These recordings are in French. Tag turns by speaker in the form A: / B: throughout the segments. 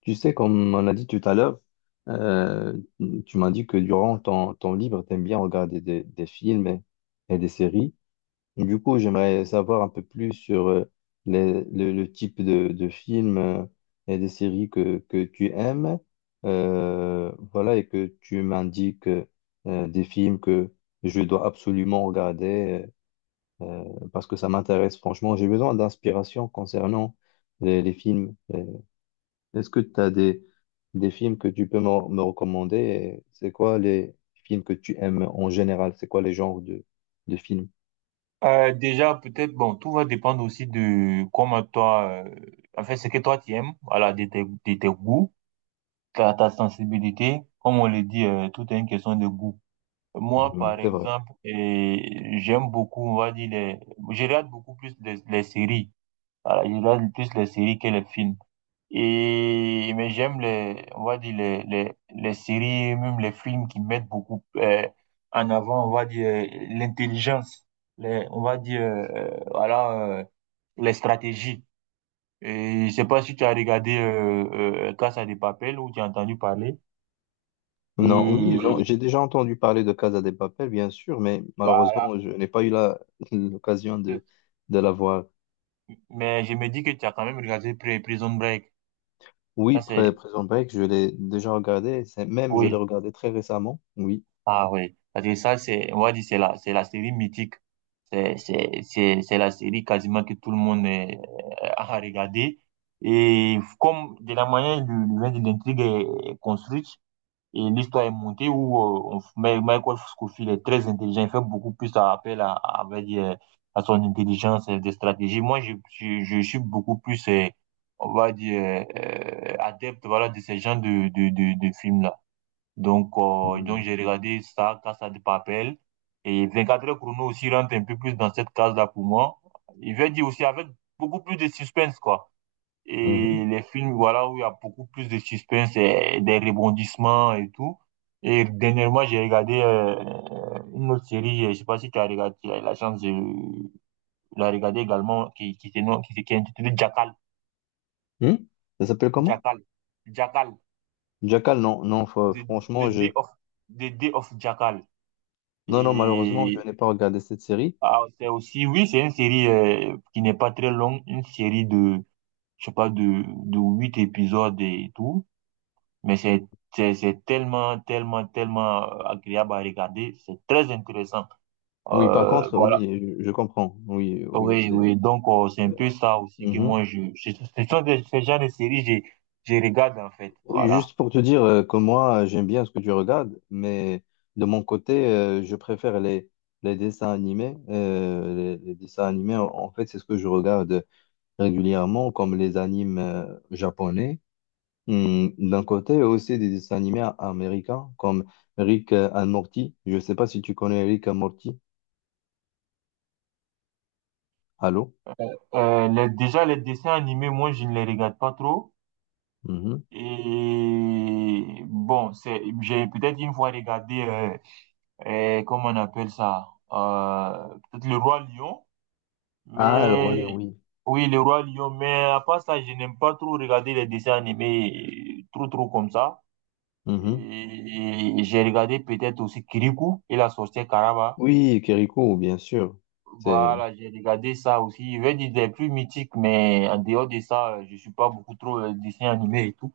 A: Tu sais, comme on a dit tout à l'heure, euh, tu m'as dit que durant ton temps libre, tu aimes bien regarder des films et des séries. Et du coup, j'aimerais savoir un peu plus sur le type de films et des séries que tu aimes. Voilà, et que tu m'indiques des films que je dois absolument regarder euh, parce que ça m'intéresse franchement. J'ai besoin d'inspiration concernant les films. Est-ce que tu as des films que tu peux me recommander? Et c'est quoi les films que tu aimes en général? C'est quoi les genres de films?
B: Déjà, peut-être, bon, tout va dépendre aussi de comment toi, en fait, ce que toi tu aimes, voilà, de tes goûts, ta sensibilité. Comme on le dit, tout est une question de goût. Moi,
A: Mhm.
B: par
A: C'est vrai.
B: exemple, j'aime beaucoup, on va dire, je regarde beaucoup plus les séries. Voilà, je regarde plus les séries que les films. Et, mais j'aime on va dire les séries, même les films qui mettent beaucoup en avant, on va dire, l'intelligence, on va dire, voilà, les stratégies. Et je sais pas si tu as regardé Casa de Papel ou tu as entendu parler.
A: Non, oui, j'en-
B: Et
A: j'ai déjà entendu parler de Casa de Papel, bien sûr, mais
B: voilà.
A: malheureusement, je n'ai pas eu l'occasion de la voir.
B: Mais je me dis que tu as quand même regardé Prison Break.
A: Oui,
B: Ça,
A: Pré-
B: c'est,
A: Prison Break, je l'ai déjà regardé, même je l'ai
B: oui.
A: regardé très récemment, oui.
B: Ah, oui. Parce que ça, c'est, on va dire, c'est la série mythique. C'est la série quasiment que tout le monde a regardé. Et comme de la manière dont l'intrigue est construite et l'histoire est montée, où Michael Scofield est très intelligent, il fait beaucoup plus appel on va dire, à son intelligence et des stratégies. Moi, je suis beaucoup plus, on va dire, adepte voilà, de ce genre de films-là. Donc,
A: Mhm.
B: j'ai regardé ça, Casa de Papel. Et 24 heures chrono aussi rentre un peu plus dans cette case-là pour moi. Il veut dire aussi avec beaucoup plus de suspense, quoi.
A: Mhm.
B: Et les films, voilà, où il y a beaucoup plus de suspense et des rebondissements et tout. Et dernièrement, j'ai regardé une autre série, je sais pas si tu as regardé, tu as eu la chance de la regarder également, qui, se nomme- qui, se- qui est intitulée Jackal.
A: Hmm. Ça s'appelle comment?
B: Jackal. Jackal.
A: Jackal, non, non, fa-
B: The, the
A: franchement,
B: Day
A: j'ai.
B: of, the Day of Jackal.
A: Non, non, malheureusement, je
B: Et
A: n'ai pas regardé cette série.
B: Ah, c'est aussi, oui, c'est une série qui n'est pas très longue, une série de, je sais pas, de 8 épisodes et tout, mais c'est tellement, tellement, tellement agréable à regarder, c'est très intéressant.
A: Oui, par contre,
B: Voilà.
A: oui, je comprends. Oui, oui,
B: Oui,
A: c'est.
B: oui, donc c'est un
A: euh,
B: peu ça aussi que
A: mhm.
B: moi, ce sont ce genre de séries, je regarde en fait,
A: Oui,
B: voilà.
A: juste pour te dire que moi, j'aime bien ce que tu regardes, mais de mon côté, je préfère les dessins animés. Les dessins animés, en fait, c'est ce que je regarde régulièrement, comme les animes japonais. D'un côté, aussi des dessins animés américains, comme Rick and Morty. Je ne sais pas si tu connais Rick and Morty. Allô?
B: Déjà, les dessins animés, moi, je ne les regarde pas trop.
A: Mhm.
B: Et bon, j'ai peut-être une fois regardé et comment on appelle ça? Peut-être le Roi Lion,
A: Ah, le Roi Lion,
B: mais
A: oui.
B: oui, le Roi Lion, mais à part ça, je n'aime pas trop regarder les dessins animés trop trop comme ça.
A: Mhm.
B: Et, j'ai regardé peut-être aussi Kirikou et la sorcière Karaba.
A: Oui, Kériko, bien sûr. C'est.
B: Voilà, j'ai regardé ça aussi. Je vais dire des plus mythiques, mais en dehors de ça, je suis pas beaucoup trop dessin animé et tout.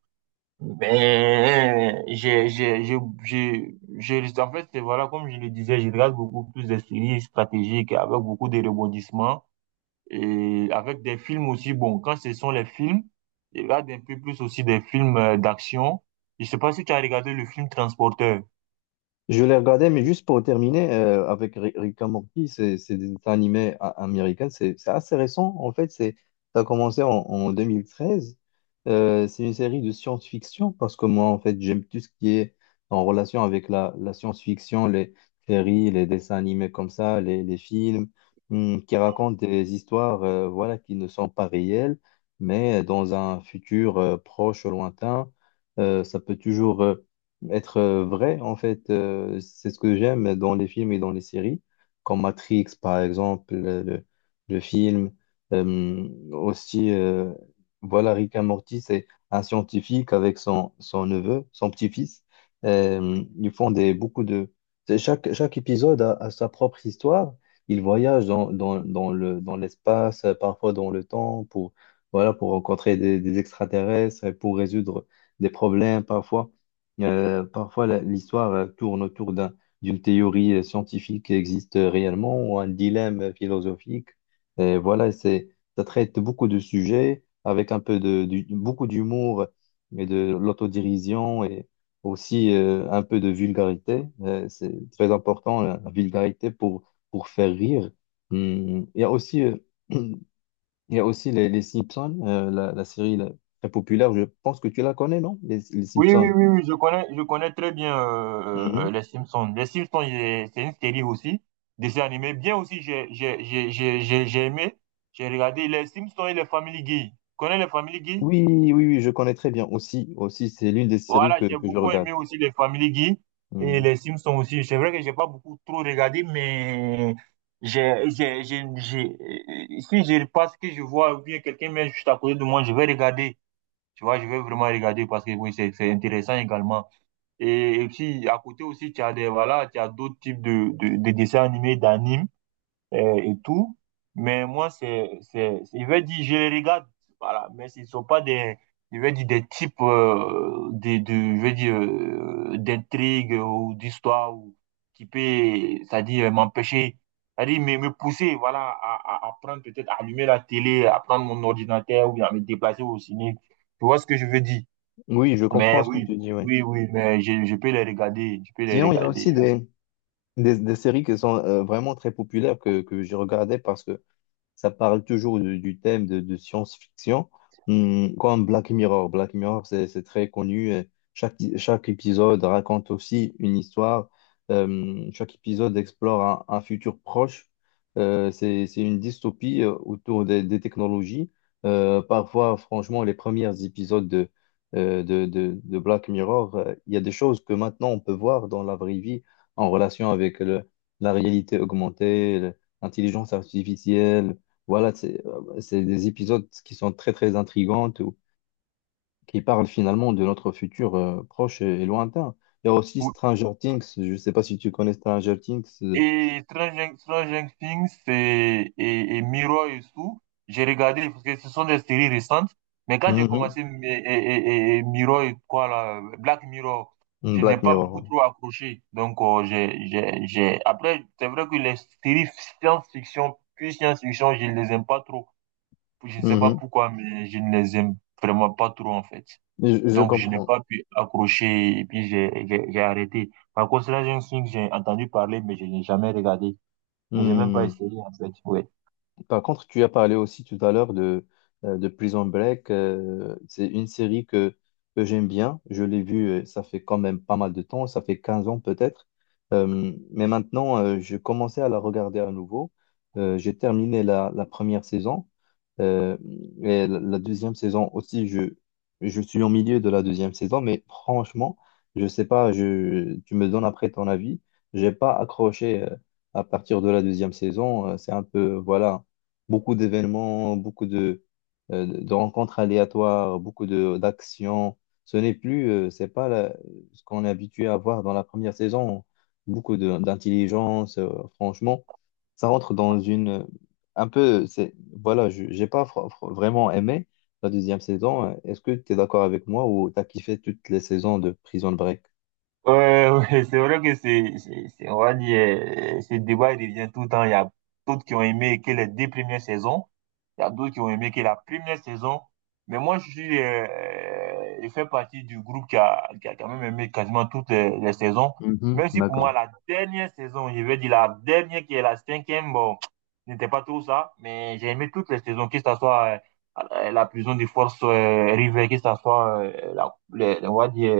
B: Ben, j'ai, je, je, en fait, voilà, comme je le disais, je regarde beaucoup plus des séries stratégiques avec beaucoup de rebondissements et avec des films aussi. Bon, quand ce sont les films, je regarde un peu plus aussi des films d'action. Je sais pas si tu as regardé le film Transporteur.
A: Je l'ai regardé, mais juste pour terminer, avec Rick and Morty, c'est des dessins animés américains, c'est assez récent, en fait, ça a commencé en 2013. C'est une série de science-fiction, parce que moi, en fait, j'aime tout ce qui est en relation avec la science-fiction, les séries, les dessins animés comme ça, les films, qui racontent des histoires, voilà, qui ne sont pas réelles, mais dans un futur, proche, lointain, ça peut toujours être vrai, en fait, c'est ce que j'aime dans les films et dans les séries, comme Matrix, par exemple, le film. Aussi, voilà, Rick et Morty, c'est un scientifique avec son neveu, son petit-fils. Ils font des, beaucoup de... c'est chaque épisode a sa propre histoire. Ils voyagent dans l'espace, parfois dans le temps, voilà, pour rencontrer des extraterrestres et pour résoudre des problèmes parfois. Parfois, l'histoire tourne autour d'une théorie scientifique qui existe réellement ou un dilemme philosophique. Et voilà, ça traite beaucoup de sujets avec un peu de, du- beaucoup d'humour et de l'autodérision et aussi un peu de vulgarité. C'est très important, la vulgarité pour faire rire. Il y a aussi. Il y a aussi les Simpsons, la série là, très populaire. Je pense que tu la connais, non? Les
B: Oui, oui,
A: Simpsons.
B: oui, oui, je connais très bien
A: Hum, hum.
B: les Simpsons. Les Simpsons, c'est une série aussi, dessin animé. Bien aussi, j'ai aimé, j'ai regardé les Simpsons et les Family Guy. Tu connais les Family Guy?
A: Oui, oui, oui, je connais très bien. Aussi, aussi, c'est l'une des séries
B: Voilà,
A: que,
B: j'ai
A: que je
B: beaucoup
A: regarde.
B: aimé aussi les Family Guy et
A: Hmm.
B: les Simpsons aussi. C'est vrai que j'ai pas beaucoup trop regardé, mais si je passe que je vois ou bien quelqu'un met juste à côté de moi, je vais regarder. Tu vois, je vais vraiment regarder parce que oui, c'est intéressant également. Et, puis, à côté aussi, voilà, tu as d'autres types de dessins animés, d'animes et tout. Mais moi, je vais dire, je les regarde, voilà, mais ce ne sont pas je vais dire, des types de, je vais dire, d'intrigues ou d'histoires ou qui peut, c'est-à-dire, m'empêcher, c'est-à-dire, me pousser, voilà, à prendre peut-être, à allumer la télé, à prendre mon ordinateur ou bien à me déplacer au ciné. Tu vois ce que je veux dire?
A: Oui, je
B: Mais
A: comprends ce que
B: oui,
A: tu dis, oui.
B: oui, oui, mais je peux les regarder, je peux les
A: Sinon, il y a
B: regarder.
A: aussi des séries qui sont vraiment très populaires que je regardais parce que ça parle toujours du thème de science-fiction, comme Black Mirror. Black Mirror, c'est très connu. Et chaque épisode raconte aussi une histoire. Chaque épisode explore un futur proche. C'est une dystopie autour des technologies. Parfois, franchement, les premiers épisodes de Black Mirror, il y a des choses que maintenant on peut voir dans la vraie vie en relation avec la réalité augmentée, l'intelligence artificielle. Voilà, c'est des épisodes qui sont très très intrigants, ou qui parlent finalement de notre futur proche et lointain. Il y a aussi
B: Ou-
A: Stranger Things, je ne sais pas si tu connais Stranger Things.
B: Et Stranger Things et, et Mirror et tout, j'ai regardé parce que ce sont des séries récentes. Mais quand j'ai
A: Mhm,
B: commencé et Mirror et quoi là, Black Mirror, je n'ai
A: Black
B: pas
A: Mirror,
B: beaucoup
A: ouais.
B: trop accroché. Donc, après, c'est vrai que les séries science-fiction, puis science-fiction, je ne les aime pas trop. Je ne sais pas
A: Mhm.
B: pourquoi, mais je ne les aime vraiment pas trop en fait.
A: Je
B: Donc, je n'ai
A: comprends.
B: pas pu accrocher et puis j'ai arrêté. Par contre, là j'ai Stranger Things, j'ai entendu parler, mais je n'ai jamais regardé. Mais j'ai même pas essayé, en fait. Ouais.
A: Par contre, tu as parlé aussi tout à l'heure de Prison Break. C'est une série que j'aime bien. Je l'ai vue, ça fait quand même pas mal de temps, ça fait 15 ans peut-être. Mais maintenant, je commençais à la regarder à nouveau. J'ai terminé la première saison. Euh, et la deuxième saison aussi, je suis au milieu de la deuxième saison. Mais franchement, je sais pas, tu me donnes après ton avis. J'ai pas accroché à partir de la deuxième saison. C'est un peu, voilà. Beaucoup d'événements, beaucoup de rencontres aléatoires, beaucoup de d'actions. Ce n'est plus, c'est pas ce qu'on est habitué à voir dans la première saison. Beaucoup d'intelligence, franchement, ça rentre dans une un peu. C'est Voilà, j'ai pas vraiment aimé la deuxième saison. Est-ce que tu es d'accord avec moi ou t'as kiffé toutes les saisons de Prison Break?
B: Ouais, ouais, c'est vrai que c'est, on va dire, ce débat, il revient tout le temps. Il y a d'autres qui ont aimé que les deux premières saisons. Il y a d'autres qui ont aimé que la première saison. Mais moi, je fais partie du groupe qui a quand même aimé quasiment toutes les saisons.
A: Mhm,
B: Même si pour moi,
A: d'accord.
B: la dernière saison, je vais dire la dernière qui est la cinquième, bon, n'était pas trop ça. Mais j'ai aimé toutes les saisons, que ce soit la prison des forces River, que ce soit les, on va dire,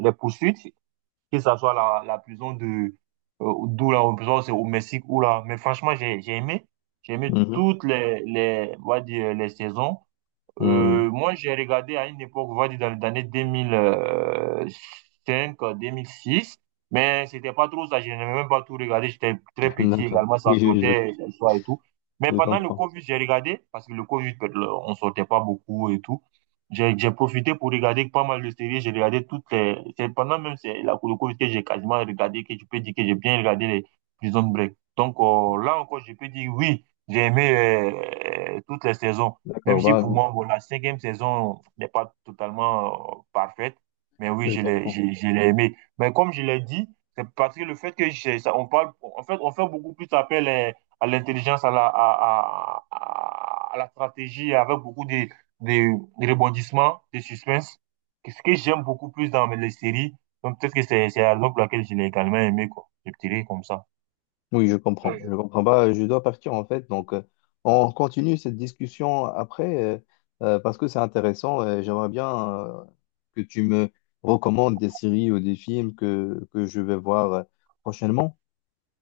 B: les poursuites que ça soit la prison d'où la prison, c'est au Mexique ou là. Mais franchement, j'ai aimé
A: Mhm.
B: toutes on va dire, les saisons.
A: Hmm.
B: Moi, j'ai regardé à une époque, on va dire dans les années deux mille cinq, 2006, mais c'était pas trop ça. Je n'ai même pas tout regardé. J'étais très petit
A: D'accord.
B: également, ça
A: Oui, oui, je,
B: sortait le soir et tout. Mais
A: je
B: pendant le
A: comprends.
B: Covid, j'ai regardé, parce que le Covid, on sortait pas beaucoup et tout. J'ai profité pour regarder pas mal de séries. J'ai regardé toutes les. C'est pendant même le Covid que j'ai quasiment regardé, que je peux dire que j'ai bien regardé les Prison Break. Donc là encore, je peux dire oui, j'ai aimé toutes les saisons. Même
A: D'accord,
B: si
A: bah,
B: pour moi, bon, la cinquième saison n'est pas totalement parfaite, mais oui,
A: je
B: je l'ai,
A: comprends.
B: j'ai- je l'ai aimé. Mais comme je l'ai dit, c'est parce que le fait que ça, en fait, on fait beaucoup plus appel à l'intelligence, à la stratégie, avec beaucoup de rebondissements, de suspense, ce que j'aime beaucoup plus dans les séries. Donc peut-être que c'est la raison pour laquelle je l'ai également aimé, quoi. Je dirais comme ça.
A: Oui, je comprends. Je comprends pas. Je dois partir en fait. Donc, on continue cette discussion après parce que c'est intéressant. J'aimerais bien que tu me recommandes des séries ou des films que je vais voir prochainement.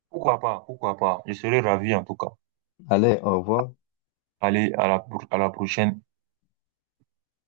B: Pourquoi pas, pourquoi pas. Je serais ravi en tout cas.
A: Allez, au revoir.
B: Allez, à la prochaine.